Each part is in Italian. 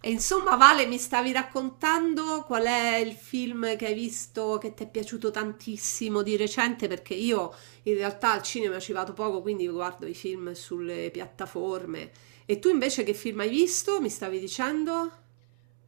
E insomma, Vale, mi stavi raccontando qual è il film che hai visto che ti è piaciuto tantissimo di recente? Perché io in realtà al cinema ci vado poco, quindi guardo i film sulle piattaforme. E tu invece che film hai visto? Mi stavi dicendo?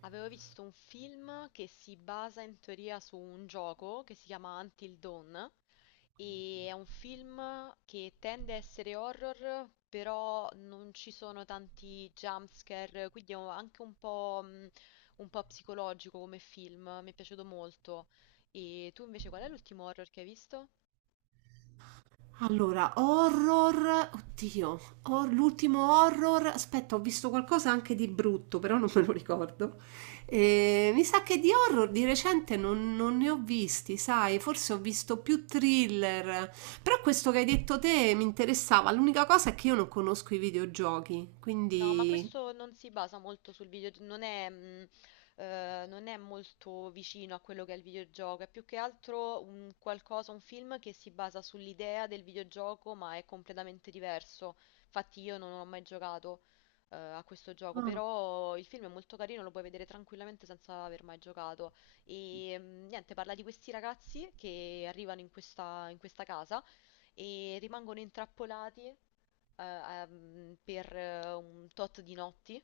Avevo visto un film che si basa in teoria su un gioco che si chiama Until Dawn e è un film che tende a essere horror, però non ci sono tanti jumpscare, quindi è anche un po' psicologico come film, mi è piaciuto molto. E tu invece qual è l'ultimo horror che hai visto? Allora, horror, oddio, l'ultimo horror, aspetta, ho visto qualcosa anche di brutto, però non me lo ricordo. Mi sa che di horror di recente non ne ho visti, sai, forse ho visto più thriller, però questo che hai detto te mi interessava. L'unica cosa è che io non conosco i videogiochi, No, ma quindi... questo non si basa molto sul videogioco, non è molto vicino a quello che è il videogioco, è più che altro un qualcosa, un film che si basa sull'idea del videogioco, ma è completamente diverso. Infatti io non ho mai giocato, a questo gioco, però il film è molto carino, lo puoi vedere tranquillamente senza aver mai giocato. E niente, parla di questi ragazzi che arrivano in questa casa e rimangono intrappolati per un tot di notti,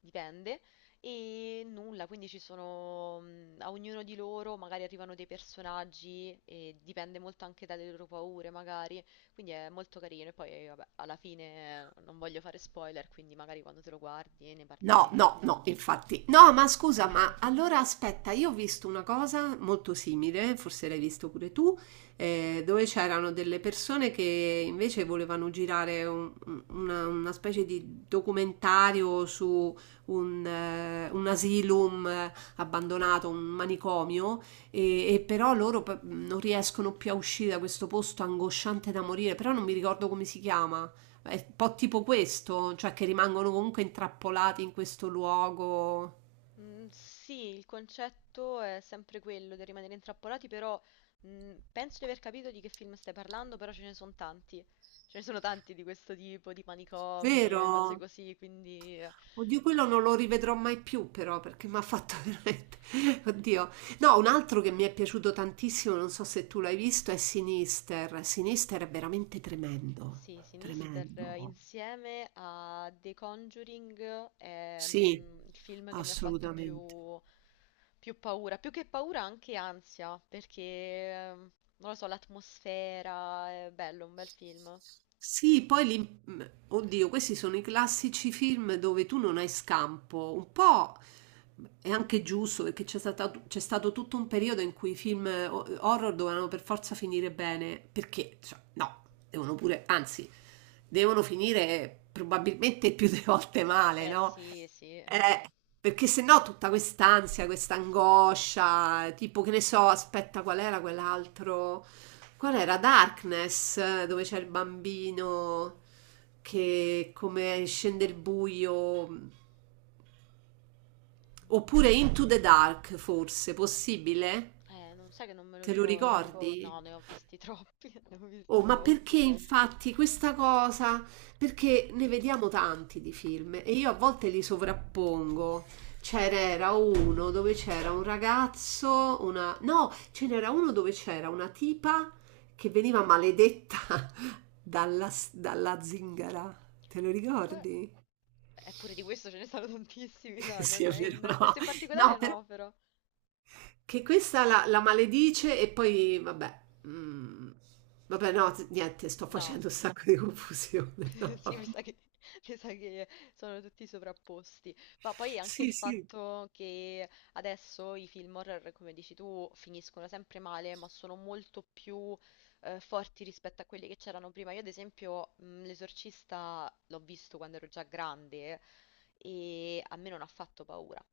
dipende, e nulla, quindi ci sono, a ognuno di loro magari arrivano dei personaggi e dipende molto anche dalle loro paure, magari, quindi è molto carino e poi vabbè, alla fine non voglio fare spoiler, quindi magari quando te lo guardi ne No, parliamo. no, no, infatti. No, ma Esatto. scusa, ma allora aspetta, io ho visto una cosa molto simile, forse l'hai visto pure tu, dove c'erano delle persone che invece volevano girare una specie di documentario su un asylum abbandonato, un manicomio, e però loro non riescono più a uscire da questo posto angosciante da morire, però non mi ricordo come si chiama. È un po' tipo questo, cioè che rimangono comunque intrappolati in questo luogo. Mm, sì, il concetto è sempre quello di rimanere intrappolati, però penso di aver capito di che film stai parlando, però ce ne sono tanti. Ce ne sono tanti di questo tipo, di manicomi, cose Vero? così, quindi Oddio, quello non lo rivedrò mai più, però, perché mi ha fatto veramente. Oddio. No, un altro che mi è piaciuto tantissimo, non so se tu l'hai visto, è Sinister. Sinister è veramente tremendo. sì, Sinister Tremendo. insieme a The Conjuring è Sì, il film che mi ha fatto assolutamente. più paura, più che paura anche ansia, perché non lo so, l'atmosfera è bello, un bel film. Sì, poi oddio, questi sono i classici film dove tu non hai scampo. Un po' è anche giusto perché c'è stato tutto un periodo in cui i film horror dovevano per forza finire bene, perché, cioè, no, devono pure, anzi, devono finire probabilmente più delle volte male, Eh no? sì, sì. Eh, perché se no tutta quest'ansia, questa angoscia, tipo che ne so, aspetta, qual era quell'altro? Qual era? Darkness, dove c'è il bambino che come scende il buio. Oppure Into the Dark, forse, possibile? Non sai che non me lo Te lo non mi ricordo. ricordo. No, Ricordi? ne ho visti troppi, ne ho Oh, visti ma perché troppi. infatti questa cosa? Perché ne vediamo tanti di film e io a volte li sovrappongo. C'era uno dove c'era un ragazzo, una... No, ce n'era uno dove c'era una tipa che veniva maledetta dalla zingara. Te lo Qua... ricordi? Eppure di questo ce ne sono tantissimi, no, no, Sì, è no, vero, no, no. questo in No, particolare però no, però. che questa la maledice e poi, vabbè, mm, vabbè, no, niente, sto No. facendo un sacco di confusione. No, Sì, mi vabbè. sa che, mi sa che sono tutti sovrapposti. Ma poi anche il Sì, sì, fatto che adesso i film horror, come dici tu, finiscono sempre male, ma sono molto più forti rispetto a quelli che c'erano prima. Io, ad esempio, L'Esorcista l'ho visto quando ero già grande e a me non ha fatto paura.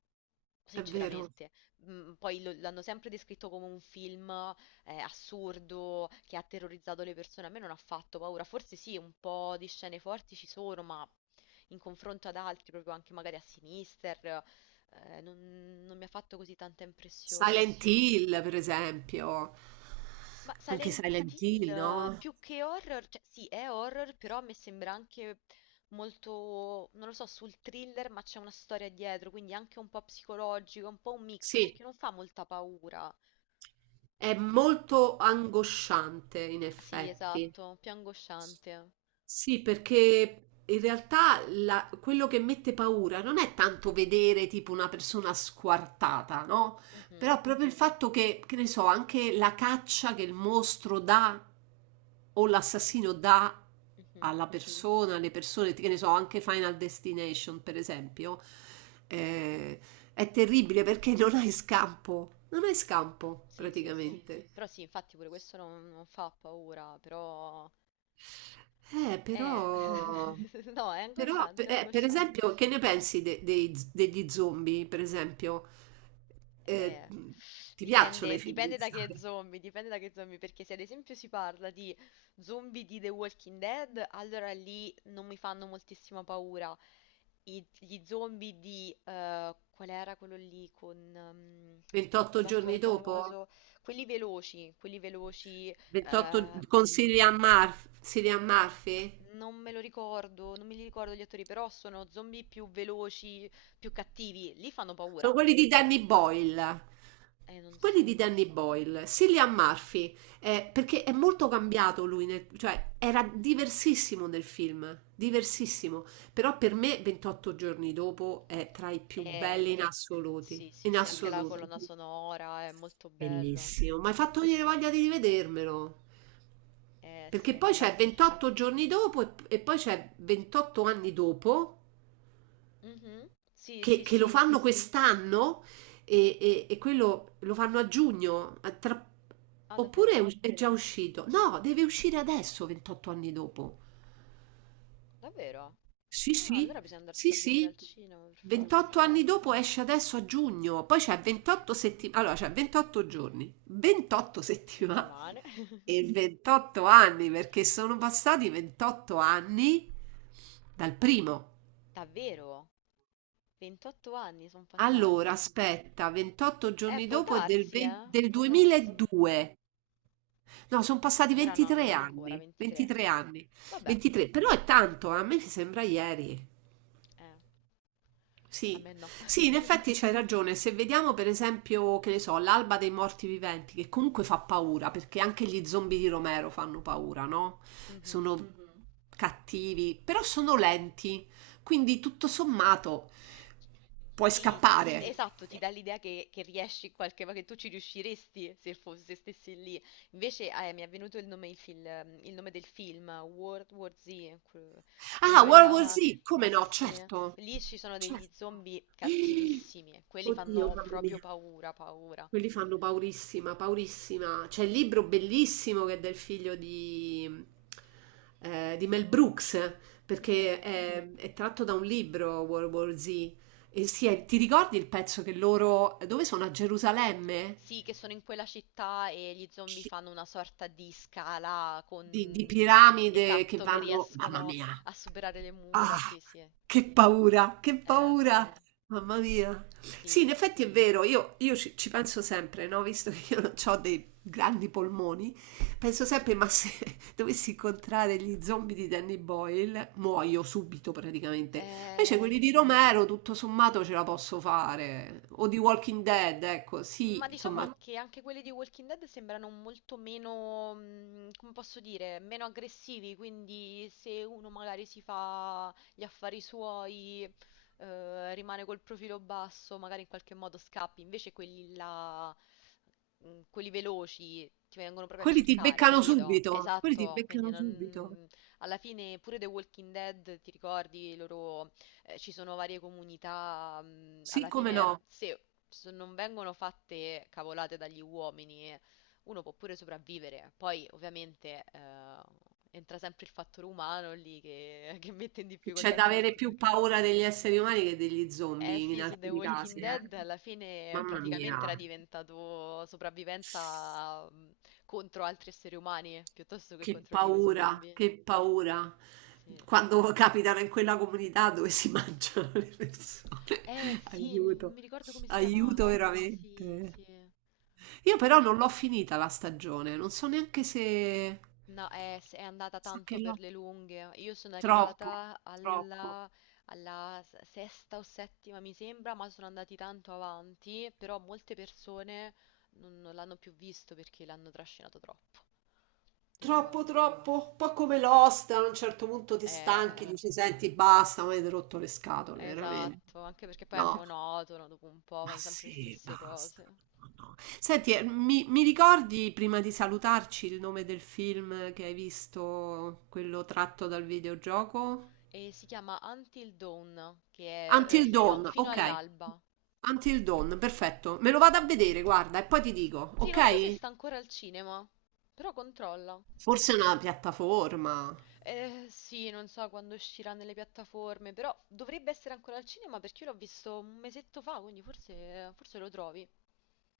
è vero. Sinceramente, Poi l'hanno sempre descritto come un film assurdo che ha terrorizzato le persone. A me non ha fatto paura. Forse sì, un po' di scene forti ci sono, ma in confronto ad altri, proprio anche magari a Sinister, non, non mi ha fatto così tanta impressione. Silent Hill, per esempio, Ma anche Silent Silent Hill, Hill, no? più che horror, cioè sì, è horror, però a me sembra anche molto, non lo so, sul thriller, ma c'è una storia dietro, quindi anche un po' psicologico, un po' un mix, Sì, perché non fa molta paura. è molto angosciante, in Sì, effetti. esatto, più angosciante. Sì, perché in realtà quello che mette paura non è tanto vedere tipo una persona squartata, no? Mhm, Però proprio il fatto che ne so, anche la caccia che il mostro dà o l'assassino dà mhm. alla persona, alle persone, che ne so, anche Final Destination, per esempio, eh, è terribile perché non hai scampo, non hai scampo. Sì, Sì, sì, sì. praticamente. Però sì, infatti pure questo non fa paura, però. Eh, Però, no, è però angosciante, è per esempio, angosciante. che ne pensi dei degli zombie? Per esempio, eh, Eh, ti piacciono i dipende, film di dipende da che Zara? zombie, dipende da che zombie, perché se ad esempio si parla di zombie di The Walking Dead, allora lì non mi fanno moltissima paura. Gli zombie di, qual era quello lì con, 28 quell'attore giorni dopo? famoso, quelli veloci, 28 eh, con Cillian Murphy? Cillian Murphy? non me lo ricordo, non me li ricordo gli attori, però sono zombie più veloci, più cattivi. Lì fanno paura. Sono quelli di Danny Boyle. Non Quelli so. di Danny Boyle, Cillian Murphy, perché è molto cambiato lui, cioè era diversissimo nel film, diversissimo, però per me 28 giorni dopo è tra i più Eh, belli in assoluti, sì, sì, in sì, anche la assoluto. colonna sonora è molto bello. Bellissimo, mi hai fatto venire voglia di rivedermelo. Sì, Perché poi c'è infatti. 28 giorni dopo e poi c'è 28 anni dopo Mhm. Sì, sì, che lo sì. fanno quest'anno e quello lo fanno a giugno, Ah, oppure è, davvero? È già uscito? No, deve uscire adesso, 28 anni dopo. Davvero? Sì, Ah, allora sì, bisogna sì, andarselo a vedere sì. al cinema, per forza. 28 anni dopo esce adesso a giugno, poi c'è 28 Ah, settimane, allora c'è 28 giorni, 28 settimane settimane. e 28 anni perché sono passati 28 anni dal primo. Davvero? 28 anni sono Allora, passati. aspetta, 28 giorni Può dopo è del, darsi, eh? del Può darsi. 2002. No, sono passati Allora no, non 23 ancora, anni, 23. 23 anni, Vabbè, 23, però è tanto, a me mi sembra ieri. eh, a Sì, me no. sì, in effetti c'hai ragione. Se vediamo per esempio, che ne so, l'alba dei morti viventi, che comunque fa paura, perché anche gli zombie di Romero fanno paura, no? Mhm. Sono mhm. Cattivi, però sono lenti, quindi tutto sommato puoi Sì, scappare. Sì. esatto, ti dà l'idea che riesci in qualche modo, che tu ci riusciresti se stessi lì. Invece mi è venuto il nome del film, World War Z, que- quello Ah, è World War là, Z, come sì no, sì, eh. certo. Lì ci sono Cioè, degli zombie cattivissimi, quelli oddio, fanno mamma proprio mia, paura, paura. quelli fanno paurissima, paurissima. C'è il libro bellissimo che è del figlio di Mel Brooks, perché è tratto da un libro, World War Z. E sì, ti ricordi il pezzo che loro, dove sono? A Gerusalemme? Sì, che sono in quella città e gli zombie fanno una sorta di scala Di con. piramide che Esatto, che vanno mamma riescono mia. a superare le Ah, mura, sì, sì. Che Sì. paura, mamma mia. Sì, in Sì. effetti è vero, io ci, ci penso sempre, no? Visto che io non ho dei grandi polmoni, penso sempre, ma se dovessi incontrare gli zombie di Danny Boyle, muoio subito praticamente. Eh... Invece quelli di Romero, tutto sommato, ce la posso fare. O di Walking Dead, ecco, Ma sì, insomma, diciamo che anche quelli di Walking Dead sembrano molto meno, come posso dire, meno aggressivi, quindi se uno magari si fa gli affari suoi, rimane col profilo basso, magari in qualche modo scappi, invece quelli là, quelli veloci, ti vengono proprio a quelli ti cercare, beccano capito? subito, quelli ti Esatto, quindi beccano subito. non- Alla fine pure The Walking Dead, ti ricordi i loro ci sono varie comunità, Sì, alla come fine no, se non vengono fatte cavolate dagli uomini, uno può pure sopravvivere. Poi ovviamente entra sempre il fattore umano lì che, che mette in che c'è difficoltà da avere tutti più perché. paura degli esseri umani che degli Eh zombie in sì, su The alcuni Walking casi, eh. Dead alla fine Mamma mia, praticamente era diventato sopravvivenza contro altri esseri umani piuttosto che che contro gli paura, zombie. che paura. Sì. Quando capitano in quella comunità dove si mangiano le persone. Eh sì, non Aiuto, mi ricordo come si aiuto chiamava. Sì, sì. veramente. Io però non l'ho finita la stagione, non so neanche se... No, è andata So che tanto per l'ho... le lunghe. Io sono Troppo, arrivata troppo. alla, alla sesta o settima, mi sembra, ma sono andati tanto avanti, però molte persone non l'hanno più visto perché l'hanno trascinato troppo. Troppo, Dovevano. troppo, un po' come Lost, a un certo punto ti stanchi, Eh, dici, senti, basta, mi avete rotto le scatole, veramente. esatto, anche perché poi è No, monotono, dopo un po' ma vanno sempre le sì, stesse basta. cose. No, no. Senti, mi ricordi prima di salutarci il nome del film che hai visto, quello tratto dal videogioco? E si chiama Until Dawn, che è Until fino, Dawn, fino ok. all'alba. Until Dawn, perfetto. Me lo vado a vedere, guarda, e poi ti dico, Sì, non so se ok? sta ancora al cinema, però controlla. Forse è una piattaforma. Sì, non so quando uscirà nelle piattaforme, però dovrebbe essere ancora al cinema perché io l'ho visto un mesetto fa, quindi forse lo trovi.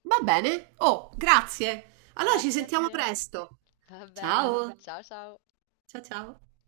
Va bene. Oh, grazie. Allora ci Grazie a sentiamo te. presto. Va Va bene. ciao. Bene. Ciao ciao. Ciao ciao.